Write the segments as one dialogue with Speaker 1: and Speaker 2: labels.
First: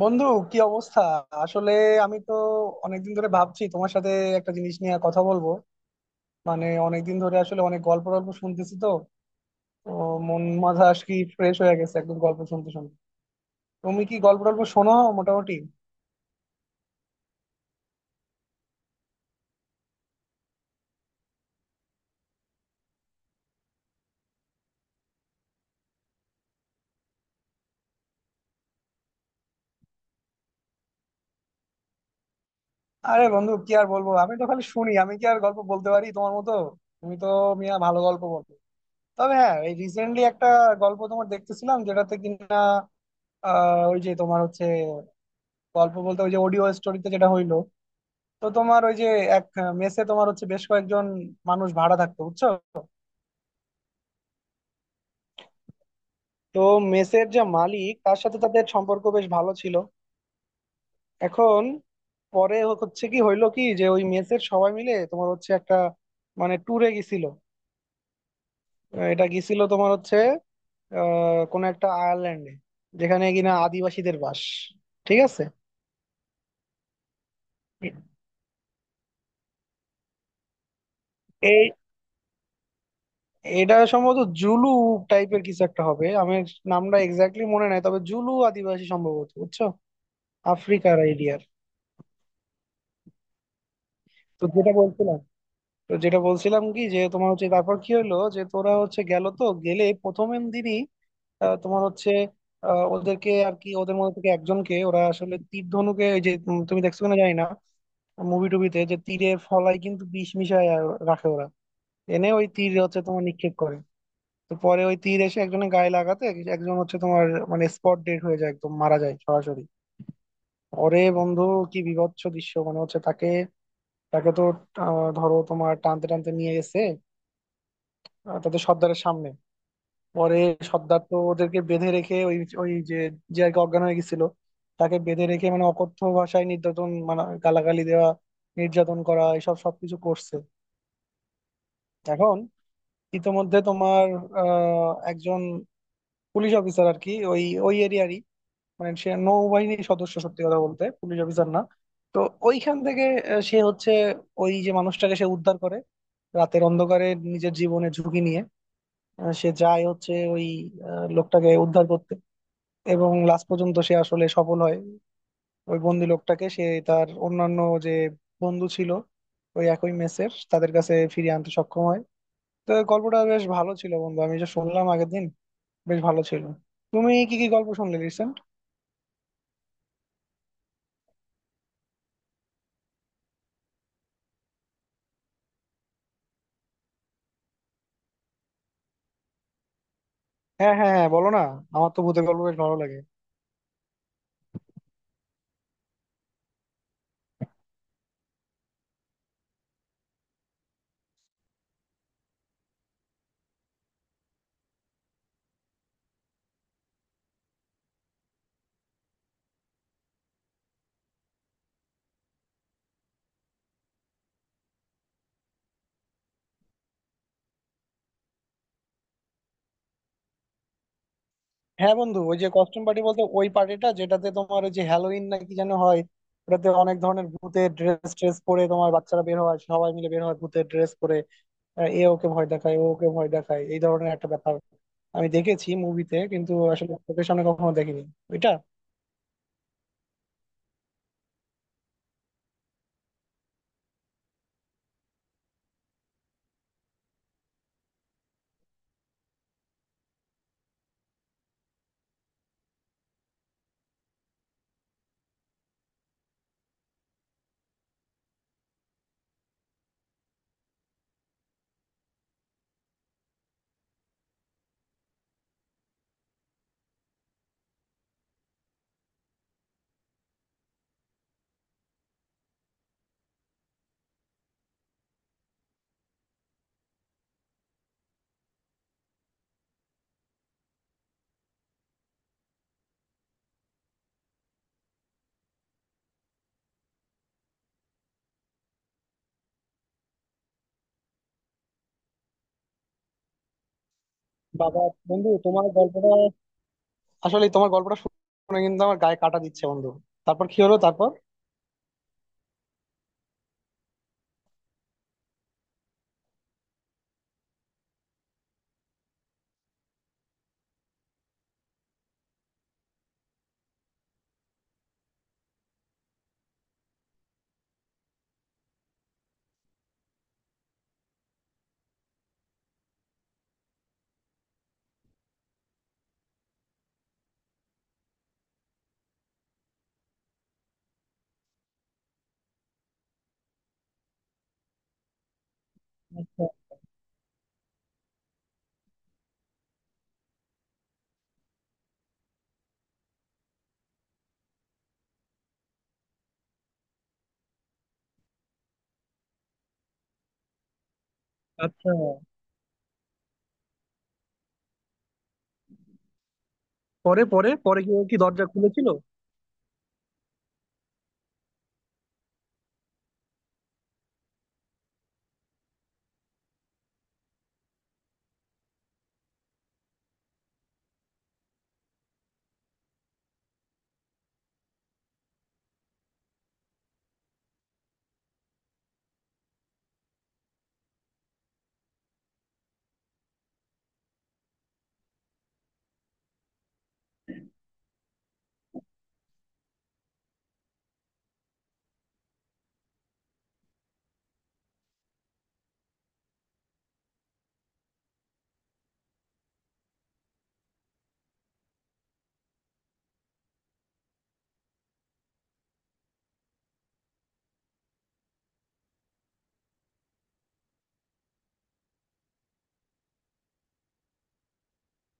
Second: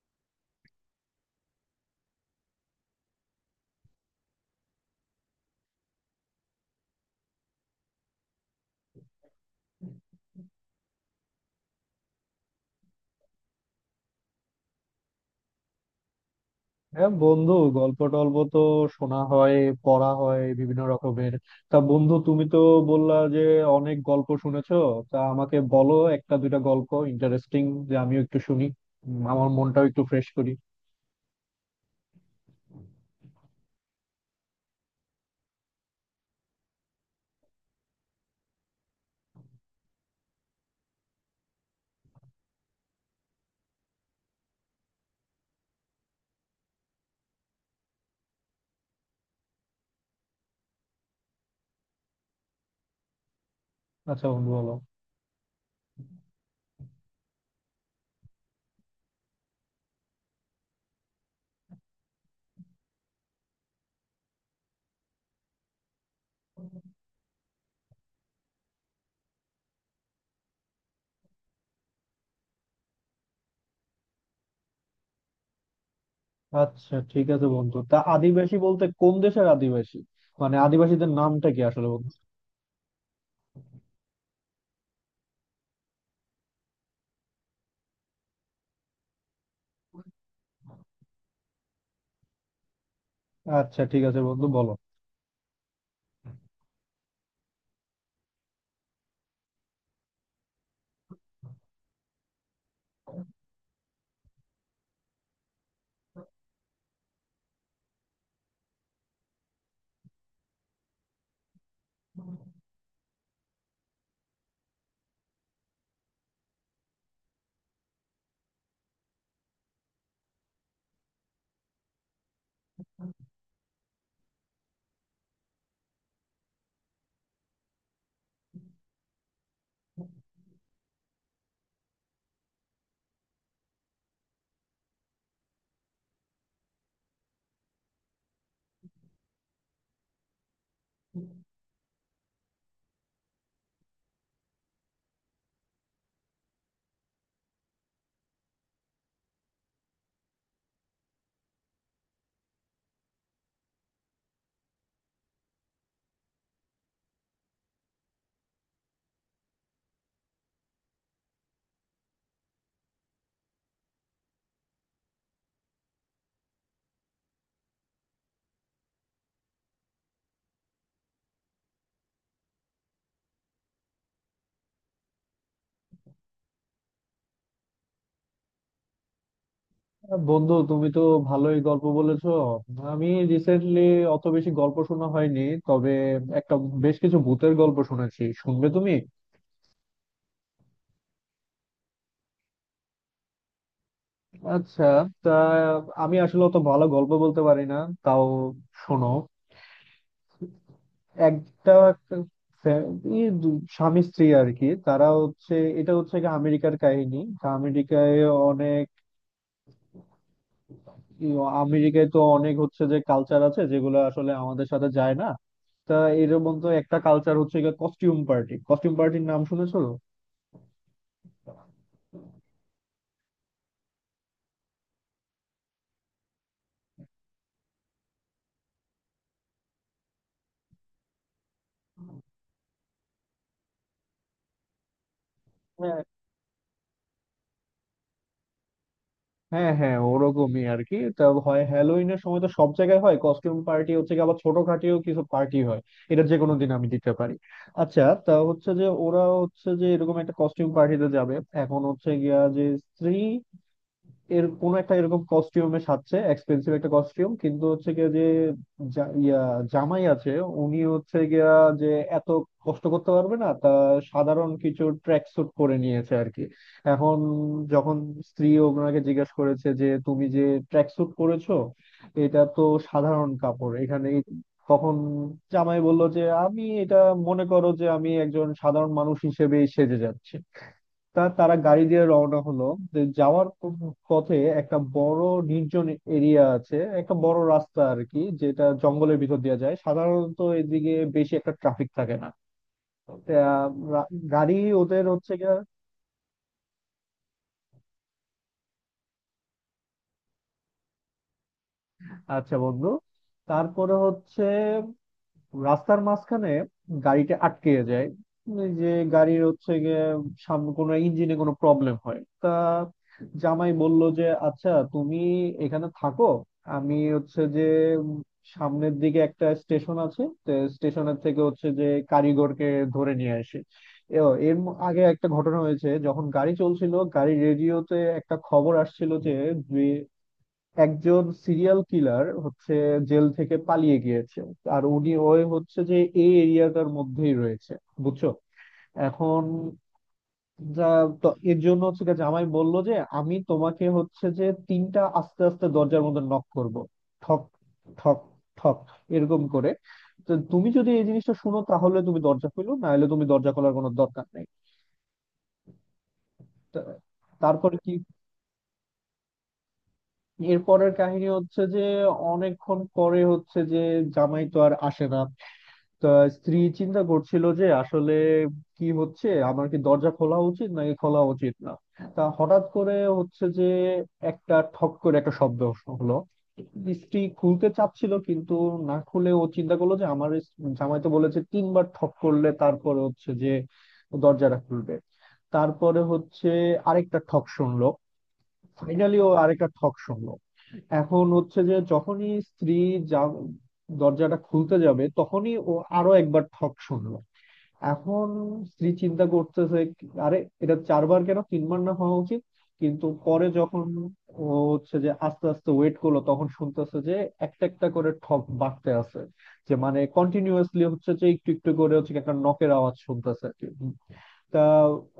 Speaker 1: বন্ধু, কি অবস্থা? আসলে আমি তো অনেকদিন ধরে ভাবছি তোমার সাথে একটা জিনিস নিয়ে কথা বলবো। মানে অনেকদিন ধরে আসলে অনেক গল্প টল্প শুনতেছি তো। তো মন মাথা আজ কি ফ্রেশ হয়ে গেছে একদম গল্প শুনতে শুনতে। তুমি কি গল্প টল্প শোনো? মোটামুটি।
Speaker 2: হ্যাঁ বন্ধু, গল্প টল্প তো শোনা হয়, পড়া হয় বিভিন্ন রকমের। তা বন্ধু, তুমি তো বললা যে অনেক গল্প শুনেছো। তা আমাকে বলো একটা দুইটা গল্প ইন্টারেস্টিং, যে আমিও একটু শুনি, আমার মনটাও একটু ফ্রেশ করি।
Speaker 1: আরে বন্ধু কি আর বলবো, আমি তো খালি শুনি, আমি কি আর গল্প বলতে পারি তোমার মতো? তুমি তো মিয়া ভালো গল্প বলো। তবে হ্যাঁ, এই রিসেন্টলি একটা গল্প তোমার দেখতেছিলাম যেটাতে কিনা ওই যে তোমার হচ্ছে গল্প বলতে ওই যে অডিও স্টোরিতে যেটা হইলো, তো তোমার ওই যে এক মেসে তোমার হচ্ছে বেশ কয়েকজন মানুষ ভাড়া থাকতো বুঝছো।
Speaker 2: আচ্ছা বন্ধু, বলো।
Speaker 1: তো মেসের যে মালিক তার সাথে তাদের সম্পর্ক বেশ ভালো ছিল। এখন পরে হচ্ছে কি হইলো কি, যে ওই মেসের সবাই মিলে তোমার হচ্ছে একটা মানে ট্যুরে গেছিল। এটা গেছিল তোমার হচ্ছে কোনো একটা আয়ারল্যান্ডে, যেখানে কিনা আদিবাসীদের বাস। ঠিক আছে।
Speaker 2: আচ্ছা ঠিক আছে বন্ধু, তা আদিবাসী বলতে কোন দেশের আদিবাসী? মানে আদিবাসীদের নামটা কি
Speaker 1: এই
Speaker 2: আসলে বন্ধু?
Speaker 1: এটা সম্ভবত জুলু টাইপের কিছু একটা হবে। আমি নামটা এক্স্যাক্টলি মনে নাই, তবে জুলু আদিবাসী সম্ভবত, বুঝছো, আফ্রিকার আইডিয়া।
Speaker 2: আচ্ছা ঠিক আছে
Speaker 1: তো
Speaker 2: বন্ধু, বলো।
Speaker 1: যেটা বলছিলাম, কি যে তোমার হচ্ছে তারপর কি হলো যে তোরা হচ্ছে গেল, তো গেলে প্রথমের দিনই তোমার হচ্ছে ওদেরকে আর কি, ওদের মধ্যে থেকে একজনকে ওরা আসলে তীর ধনুকে, ওই যে তুমি তুমি দেখছো কিনা জানি না মুভি টুবিতে, যে তীরের ফলায় কিন্তু বিষ মিশায় আর রাখে ওরা, এনে ওই তীর হচ্ছে তোমার নিক্ষেপ করে। তো পরে ওই তীর এসে একজনের গায়ে লাগাতে একজন হচ্ছে তোমার মানে স্পট ডেড হয়ে যায়, একদম মারা যায় সরাসরি। ওরে বন্ধু, কি বীভৎস দৃশ্য! মানে হচ্ছে তাকে, তাকে তো ধরো তোমার টানতে টানতে নিয়ে গেছে তাদের সর্দারের সামনে। পরে সর্দার তো ওদেরকে বেঁধে রেখে ওই, ওই যে, যে আর কি অজ্ঞান হয়ে গেছিল তাকে বেঁধে রেখে মানে অকথ্য ভাষায় নির্যাতন, মানে গালাগালি দেওয়া, নির্যাতন করা, এসব সবকিছু করছে। এখন ইতোমধ্যে তোমার একজন পুলিশ অফিসার আর কি, ওই ওই এরিয়ারই, মানে সে নৌবাহিনীর সদস্য, সত্যি কথা বলতে পুলিশ অফিসার না। তো ওইখান থেকে সে হচ্ছে ওই যে মানুষটাকে সে উদ্ধার করে রাতের অন্ধকারে, নিজের জীবনে ঝুঁকি নিয়ে সে যায় হচ্ছে ওই লোকটাকে উদ্ধার করতে, এবং লাস্ট পর্যন্ত সে আসলে সফল হয়। ওই বন্দি লোকটাকে সে তার অন্যান্য যে বন্ধু ছিল ওই একই মেসের, তাদের কাছে ফিরিয়ে আনতে সক্ষম হয়। তো গল্পটা বেশ ভালো ছিল বন্ধু, আমি যে শুনলাম আগের দিন, বেশ ভালো ছিল। তুমি কি কি গল্প শুনলে রিসেন্ট?
Speaker 2: বন্ধু, তুমি তো ভালোই গল্প বলেছো। আমি রিসেন্টলি অত বেশি গল্প শোনা হয়নি, তবে একটা, বেশ কিছু ভূতের গল্প শুনেছি। শুনবে তুমি?
Speaker 1: হ্যাঁ হ্যাঁ হ্যাঁ, বলো না, আমার তো ভূতের গল্প বেশ ভালো লাগে।
Speaker 2: আচ্ছা, তা আমি আসলে অত ভালো গল্প বলতে পারি না, তাও শোনো। একটা ফ্যা- স্বামী স্ত্রী আর কি, তারা হচ্ছে, এটা হচ্ছে কি আমেরিকার কাহিনী। তা আমেরিকায় অনেক, আমেরিকায় তো অনেক হচ্ছে যে কালচার আছে যেগুলো আসলে আমাদের সাথে যায় না। তা এর মধ্যে একটা কালচার হচ্ছে কস্টিউম পার্টি। কস্টিউম পার্টির নাম শুনেছো?
Speaker 1: হ্যাঁ বন্ধু, ওই যে কস্টিউম পার্টি বলতে ওই পার্টিটা যেটাতে তোমার ওই যে হ্যালোইন না কি যেন হয়, ওটাতে অনেক ধরনের ভূতের ড্রেস ট্রেস পরে তোমার বাচ্চারা বের হয়, সবাই মিলে বের হয় ভূতের ড্রেস পরে। এ ওকে ভয় দেখায়, ও ওকে ভয় দেখায়, এই ধরনের একটা ব্যাপার আমি দেখেছি
Speaker 2: হ্যাঁ,
Speaker 1: মুভিতে, কিন্তু আসলে চোখের সামনে কখনো দেখিনি ওইটা।
Speaker 2: হ্যাঁ, হ্যাঁ, ওরকমই আর কি। তা হয় হ্যালোইনের সময়, তো সব জায়গায় হয় কস্টিউম পার্টি হচ্ছে গিয়ে, আবার ছোটখাটিও কিছু পার্টি হয়। এটা যে কোনো দিন আমি দিতে পারি। আচ্ছা, তা হচ্ছে যে ওরা হচ্ছে যে এরকম একটা কস্টিউম পার্টিতে যাবে। এখন হচ্ছে গিয়া যে স্ত্রী এর কোন একটা এরকম কস্টিউমে সাজছে, এক্সপেন্সিভ একটা কস্টিউম। কিন্তু হচ্ছে গিয়ে যে জা- ইয়া জামাই আছে, উনি হচ্ছে গিয়া যে এত কষ্ট করতে পারবে না। তা সাধারণ কিছু ট্র্যাক স্যুট পরে নিয়েছে আর কি। এখন যখন স্ত্রী ওনাকে জিজ্ঞেস করেছে যে তুমি যে ট্র্যাক স্যুট পরেছো, এটা তো সাধারণ কাপড় এখানে তখন জামাই বলল যে আমি এটা, মনে করো যে আমি একজন সাধারণ মানুষ হিসেবেই সেজে যাচ্ছি। তা তারা গাড়ি দিয়ে রওনা হলো, যে যাওয়ার পথে একটা বড় নির্জন এরিয়া আছে, একটা বড় রাস্তা আর কি, যেটা জঙ্গলের ভিতর দিয়ে যায়। সাধারণত এদিকে বেশি একটা ট্রাফিক থাকে না। তা, রা- গাড়ি
Speaker 1: বাবা!
Speaker 2: ওদের
Speaker 1: বন্ধু
Speaker 2: হচ্ছে গিয়ে,
Speaker 1: তোমার গল্পটা, আসলে তোমার গল্পটা শুনে কিন্তু আমার গায়ে কাটা দিচ্ছে বন্ধু। তারপর কি হলো, তারপর?
Speaker 2: আচ্ছা বন্ধু, তারপরে হচ্ছে রাস্তার মাঝখানে গাড়িটা আটকে যায়। এই যে গাড়ির হচ্ছে গিয়ে সামনে কোনো ইঞ্জিনে কোনো প্রবলেম হয়। তা জামাই বলল যে আচ্ছা তুমি এখানে থাকো, আমি হচ্ছে যে, উম, সামনের দিকে একটা স্টেশন আছে, স্টেশনের থেকে হচ্ছে যে কারিগরকে ধরে নিয়ে আসি। এও আগে একটা ঘটনা হয়েছে, যখন গাড়ি চলছিল গাড়ি রেডিওতে একটা খবর আসছিল যে একজন সিরিয়াল কিলার হচ্ছে জেল থেকে পালিয়ে গিয়েছে, আর উনি ওই হচ্ছে যে এই এরিয়াটার মধ্যেই রয়েছে, বুঝছো। এখন যা, তো এর জন্য হচ্ছে কি জামাই বললো যে আমি তোমাকে হচ্ছে যে তিনটা আস্তে আস্তে দরজার মধ্যে নক করব। ঠক, ঠক, ঠক, এরকম করে। তো তুমি যদি এই জিনিসটা শুনো
Speaker 1: আচ্ছা,
Speaker 2: তাহলে তুমি দরজা খুলো, না হলে তুমি দরজা খোলার কোনো দরকার নেই। তো
Speaker 1: পরে পরে
Speaker 2: তারপরে
Speaker 1: পরে
Speaker 2: কি,
Speaker 1: কি, ও কি দরজা খুলেছিল?
Speaker 2: এরপরের কাহিনী হচ্ছে যে অনেকক্ষণ পরে হচ্ছে যে জামাই তো আর আসে না। তা স্ত্রী চিন্তা করছিল যে আসলে কি হচ্ছে, আমার কি দরজা খোলা উচিত নাকি খোলা উচিত না। তা হঠাৎ করে হচ্ছে যে একটা ঠক করে একটা শব্দ হলো। স্ত্রী খুলতে চাচ্ছিল কিন্তু না খুলে ও চিন্তা করলো যে আমার এই জামাই তো বলেছে তিনবার ঠক করলে তারপরে হচ্ছে যে দরজাটা খুলবে। তারপরে হচ্ছে আরেকটা ঠক শুনলো, ফাইনালি ও আরেকটা ঠক শুনলো। এখন হচ্ছে যে যখনই স্ত্রী যা দরজাটা খুলতে যাবে তখনই ও আরো একবার ঠক শুনলো। এখন স্ত্রী চিন্তা করতেছে আরে, এটা চারবার কেন, তিনবার না হওয়া উচিত? কিন্তু পরে যখন ও হচ্ছে যে আস্তে আস্তে ওয়েট করলো, তখন শুনতেছে যে একটা একটা করে ঠক বাড়তে আছে। যে মানে কন্টিনিউয়াসলি হচ্ছে যে একটু একটু করে হচ্ছে কি একটা নকের আওয়াজ শুনতেছে আর কি। তা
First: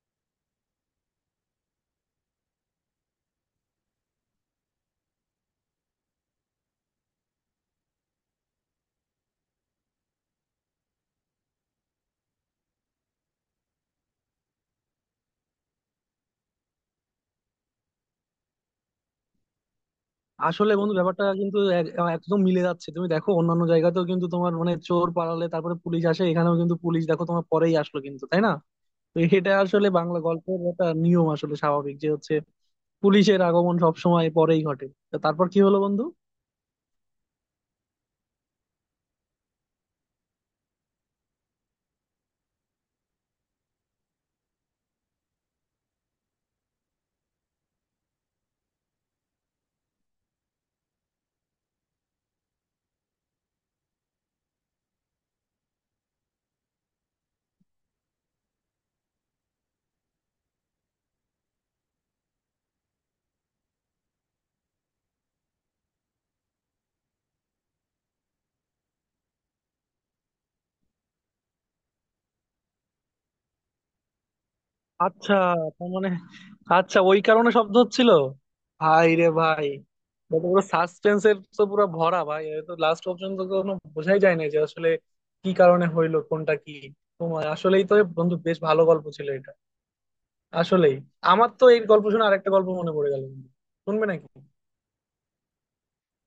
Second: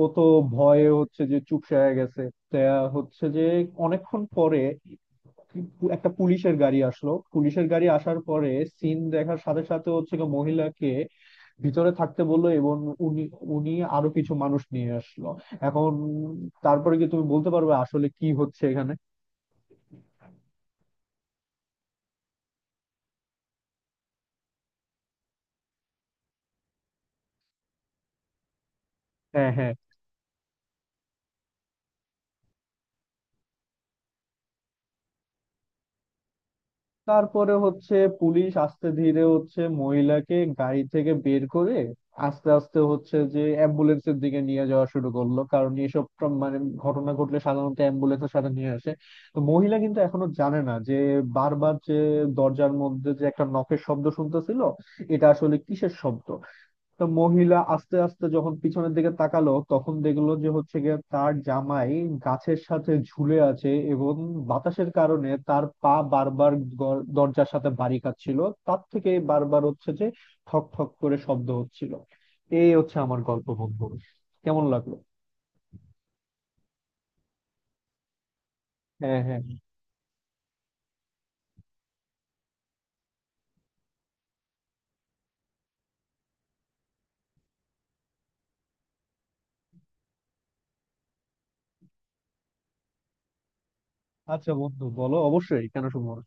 Speaker 2: ও তো ভয়ে হচ্ছে যে চুপসে হয়ে গেছে। তা হচ্ছে যে অনেকক্ষণ পরে একটা পুলিশের গাড়ি আসলো। পুলিশের গাড়ি আসার পরে সিন দেখার সাথে সাথে হচ্ছে গিয়ে মহিলাকে ভিতরে থাকতে বললো, এবং উনি, উনি আরো কিছু মানুষ নিয়ে আসলো। এখন তারপরে কি তুমি বলতে পারবে আসলে কি হচ্ছে এখানে?
Speaker 1: আসলে বন্ধু ব্যাপারটা কিন্তু একদম মিলে যাচ্ছে। তুমি দেখো অন্যান্য জায়গাতেও কিন্তু তোমার মানে চোর পালালে তারপরে পুলিশ আসে, এখানেও কিন্তু পুলিশ দেখো তোমার পরেই আসলো, কিন্তু তাই না? তো
Speaker 2: হ্যাঁ,
Speaker 1: এটা
Speaker 2: হ্যাঁ,
Speaker 1: আসলে বাংলা গল্পের একটা নিয়ম আসলে, স্বাভাবিক যে হচ্ছে পুলিশের আগমন সব সময় পরেই ঘটে। তো তারপর কি হলো বন্ধু?
Speaker 2: তারপরে হচ্ছে পুলিশ আস্তে ধীরে হচ্ছে মহিলাকে গাড়ি থেকে বের করে আস্তে আস্তে হচ্ছে যে অ্যাম্বুলেন্সের দিকে নিয়ে যাওয়া শুরু করলো, কারণ এসব মানে ঘটনা ঘটলে সাধারণত অ্যাম্বুলেন্সের সাথে নিয়ে আসে। তো মহিলা কিন্তু এখনো জানে না যে বারবার যে দরজার মধ্যে যে একটা নখের শব্দ শুনতেছিল, এটা আসলে কিসের শব্দ। তো মহিলা আস্তে আস্তে যখন পিছনের দিকে তাকালো তখন দেখলো যে হচ্ছে গিয়ে তার জামাই গাছের সাথে ঝুলে আছে, এবং বাতাসের কারণে তার পা বারবার দরজার সাথে বাড়ি খাচ্ছিল। তার থেকে বারবার হচ্ছে যে ঠক ঠক করে শব্দ হচ্ছিল। এই হচ্ছে আমার গল্প বন্ধু, কেমন লাগলো?
Speaker 1: আচ্ছা, তার মানে, আচ্ছা ওই কারণে শব্দ হচ্ছিল! ভাই
Speaker 2: হ্যাঁ,
Speaker 1: রে
Speaker 2: হ্যাঁ।
Speaker 1: ভাই! এটা তো পুরো সাসপেন্স এর তো পুরো ভরা ভাই, এটা তো লাস্ট পর্যন্ত কোনো বোঝাই যায় না যে আসলে কি কারণে হইলো কোনটা কি। তোমার আসলেই তো বন্ধু বেশ ভালো গল্প ছিল এটা, আসলেই। আমার তো এই গল্প শুনে আরেকটা গল্প মনে পড়ে গেল বন্ধু। শুনবে নাকি?
Speaker 2: আচ্ছা বন্ধু, বলো, অবশ্যই, কেন শুনবো না?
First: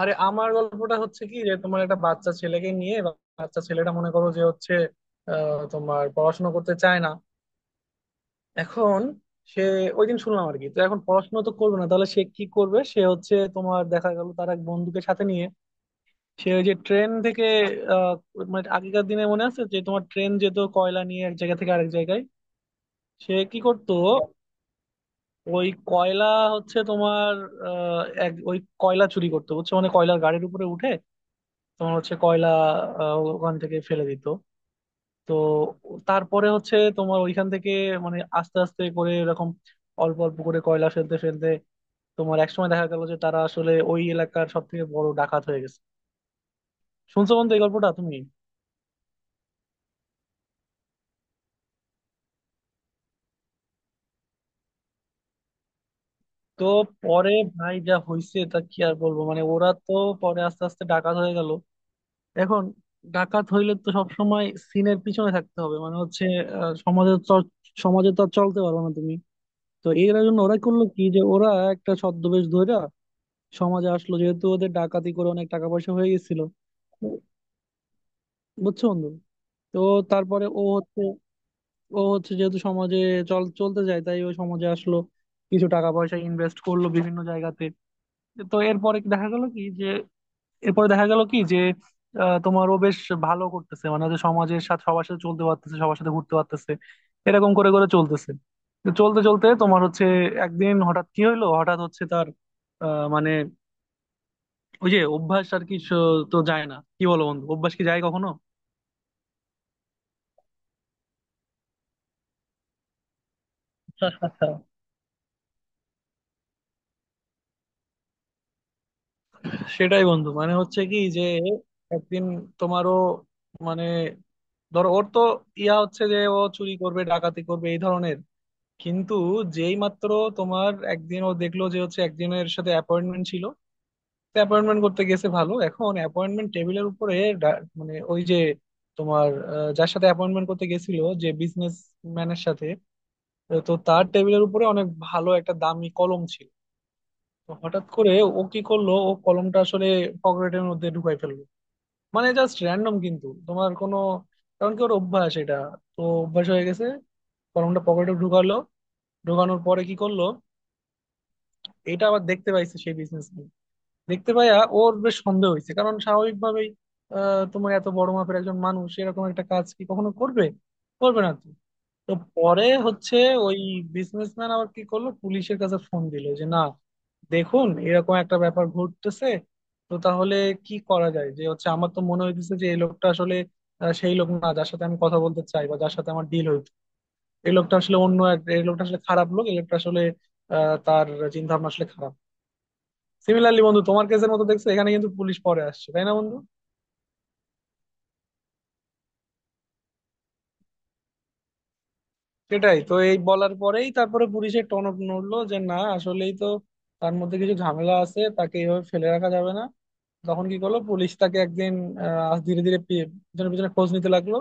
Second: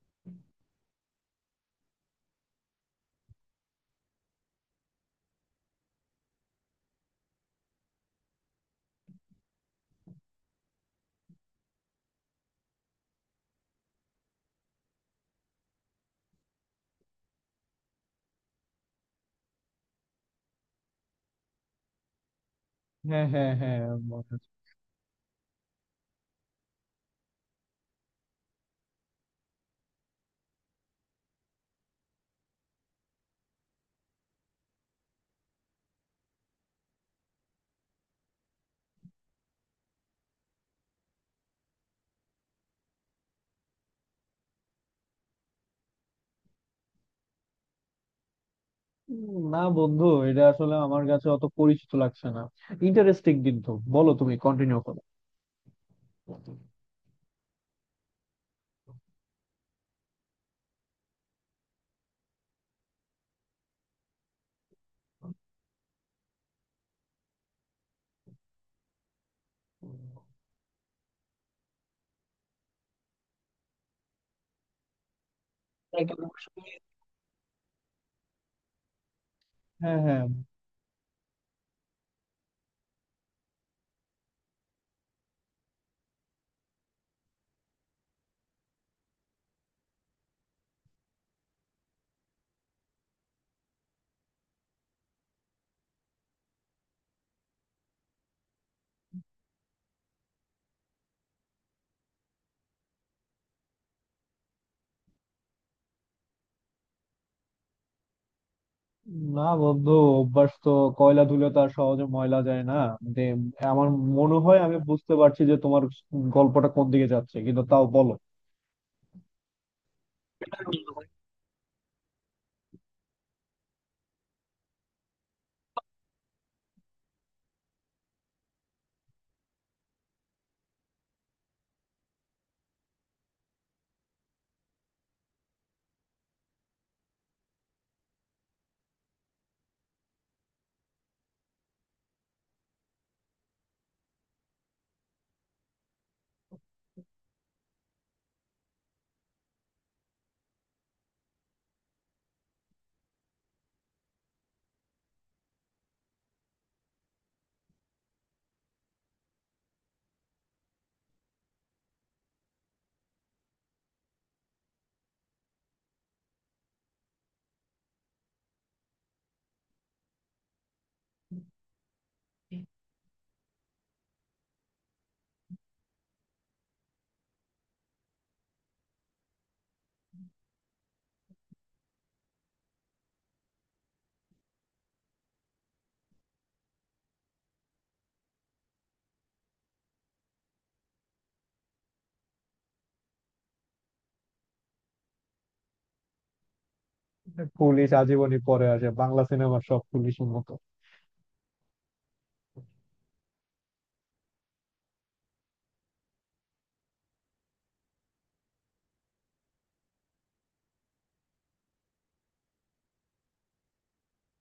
Speaker 1: আরে, আমার গল্পটা হচ্ছে কি যে তোমার একটা বাচ্চা ছেলেকে নিয়ে। বাচ্চা ছেলেটা মনে করো যে হচ্ছে তোমার পড়াশোনা করতে চায় না। এখন সে ওই দিন শুনলাম আর কি, তো এখন পড়াশোনা তো করবে না, তাহলে সে কি করবে? সে হচ্ছে তোমার দেখা গেল তার এক বন্ধুকে সাথে নিয়ে সে ওই যে ট্রেন থেকে আহ, মানে আগেকার দিনে মনে আছে যে তোমার ট্রেন যেত কয়লা নিয়ে এক জায়গা থেকে আরেক জায়গায়,
Speaker 2: হ্যাঁ,
Speaker 1: সে
Speaker 2: হ্যাঁ,
Speaker 1: কি
Speaker 2: হ্যাঁ,
Speaker 1: করতো,
Speaker 2: মনে আছে।
Speaker 1: ওই কয়লা হচ্ছে তোমার এক ওই কয়লা চুরি করতো বুঝছো, মানে কয়লার গাড়ির উপরে উঠে তোমার হচ্ছে কয়লা ওখান থেকে ফেলে দিত। তো তারপরে হচ্ছে তোমার ওইখান থেকে মানে আস্তে আস্তে করে এরকম অল্প অল্প করে কয়লা ফেলতে ফেলতে তোমার একসময় দেখা গেল যে তারা আসলে ওই এলাকার সব থেকে বড় ডাকাত হয়ে গেছে। শুনছো বন্ধু এই গল্পটা তুমি?
Speaker 2: না বন্ধু, এটা আসলে আমার কাছে অত পরিচিত লাগছে না। ইন্টারেস্টিং, কিন্তু বলো, তুমি কন্টিনিউ করো।
Speaker 1: তো পরে ভাই যা হইছে তা কি আর বলবো, মানে ওরা তো পরে আস্তে আস্তে ডাকাত হয়ে গেল। এখন ডাকাত হইলে তো সবসময় সিনের পিছনে থাকতে হবে, মানে হচ্ছে সমাজে সমাজে তো আর চলতে পারবে না তুমি। তো এর জন্য ওরা করলো কি, যে ওরা একটা ছদ্মবেশ ধইরা সমাজে আসলো, যেহেতু ওদের ডাকাতি করে অনেক টাকা পয়সা হয়ে গেছিল, বুঝছো বন্ধু। তো
Speaker 2: হ্যাঁ, হ্যাঁ।
Speaker 1: তারপরে ও হচ্ছে, ও হচ্ছে যেহেতু সমাজে চলতে যায় তাই ও সমাজে আসলো, কিছু টাকা পয়সা ইনভেস্ট করলো বিভিন্ন জায়গাতে। তো এরপরে কি দেখা গেল কি যে, এরপরে দেখা গেল কি যে তোমার ও বেশ ভালো করতেছে, মানে হচ্ছে সমাজের সাথে সবার সাথে চলতে পারতেছে, সবার সাথে ঘুরতে পারতেছে, এরকম করে করে চলতেছে। তো চলতে চলতে তোমার হচ্ছে একদিন হঠাৎ কি হইলো, হঠাৎ হচ্ছে তার মানে ওই যে অভ্যাস আর কি, তো যায় না কি, বলো বন্ধু, অভ্যাস কি যায় কখনো?
Speaker 2: না বন্ধু, অভ্যাস তো, কয়লা ধুলে তো আর সহজে ময়লা যায় না। মানে, আমার মনে হয় আমি বুঝতে পারছি যে তোমার গল্পটা কোন দিকে যাচ্ছে, কিন্তু তাও বলো।
Speaker 1: সেটাই বন্ধু, মানে হচ্ছে কি যে একদিন তোমারও মানে ধরো ওর তো ইয়া হচ্ছে যে ও চুরি করবে ডাকাতি করবে এই ধরনের, কিন্তু যেই মাত্র তোমার একদিন ও দেখলো যে হচ্ছে একজনের সাথে অ্যাপয়েন্টমেন্ট ছিল, অ্যাপয়েন্টমেন্ট করতে গেছে ভালো, এখন অ্যাপয়েন্টমেন্ট টেবিলের উপরে মানে ওই যে তোমার যার সাথে অ্যাপয়েন্টমেন্ট করতে গেছিল, যে বিজনেস ম্যানের সাথে, তো তার টেবিলের উপরে অনেক ভালো একটা দামি কলম ছিল। তো হঠাৎ করে ও কি করলো, ও কলমটা আসলে পকেটের মধ্যে ঢুকাই ফেললো, মানে জাস্ট র্যান্ডম কিন্তু তোমার কোনো কারণ কি, ওর অভ্যাস এটা, তো অভ্যাস হয়ে গেছে। কলমটা পকেটে ঢুকালো, ঢুকানোর পরে কি করলো, এটা আবার দেখতে পাইছে সেই বিজনেস। দেখতে পাইয়া ওর বেশ সন্দেহ হয়েছে, কারণ স্বাভাবিকভাবেই তোমার এত বড় মাপের একজন মানুষ এরকম একটা কাজ কি কখনো করবে, করবে না তো। তো পরে হচ্ছে ওই বিজনেসম্যান আবার কি করলো, পুলিশের কাছে ফোন দিল যে না, দেখুন এরকম একটা ব্যাপার ঘটতেছে, তো তাহলে কি করা যায়, যে হচ্ছে আমার তো মনে হইতেছে যে এই লোকটা আসলে সেই লোক না যার সাথে আমি কথা বলতে চাই বা যার সাথে আমার ডিল হইতো, এই লোকটা আসলে অন্য এক, এই লোকটা আসলে খারাপ লোক, এই লোকটা আসলে তার চিন্তা ভাবনা আসলে খারাপ। সিমিলারলি বন্ধু তোমার কেসের মতো দেখছো, এখানে কিন্তু পুলিশ পরে আসছে তাই না বন্ধু?
Speaker 2: পুলিশ আজীবনই পরে আসে বাংলা সিনেমার সব পুলিশের মতো।
Speaker 1: সেটাই তো, এই বলার পরেই তারপরে পুলিশের টনক নড়লো যে না আসলেই তো তার মধ্যে কিছু ঝামেলা আছে, তাকে এইভাবে ফেলে রাখা যাবে না। তখন কি করলো, পুলিশ তাকে একদিন ধীরে ধীরে পিছনে পিছনে খোঁজ নিতে লাগলো,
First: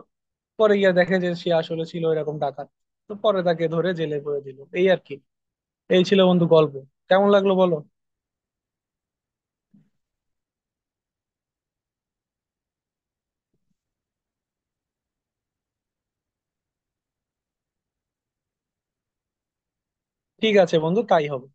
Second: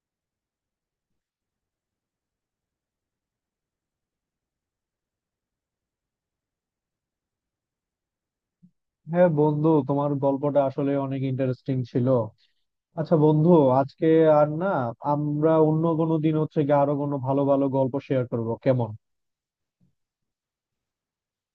Speaker 1: পরে গিয়ে দেখে যে সে আসলে ছিল এরকম ডাকাত। তো পরে তাকে ধরে জেলে পুরে দিল এই আর কি। এই ছিল বন্ধু গল্প, কেমন লাগলো বলো?
Speaker 2: হ্যাঁ বন্ধু, তোমার গল্পটা আসলে অনেক ইন্টারেস্টিং ছিল। আচ্ছা বন্ধু, আজকে আর না। আমরা অন্য কোনো দিন হচ্ছে গিয়ে আরো কোনো ভালো ভালো গল্প শেয়ার করবো, কেমন?
Speaker 1: ঠিক আছে বন্ধু, তাই হবে।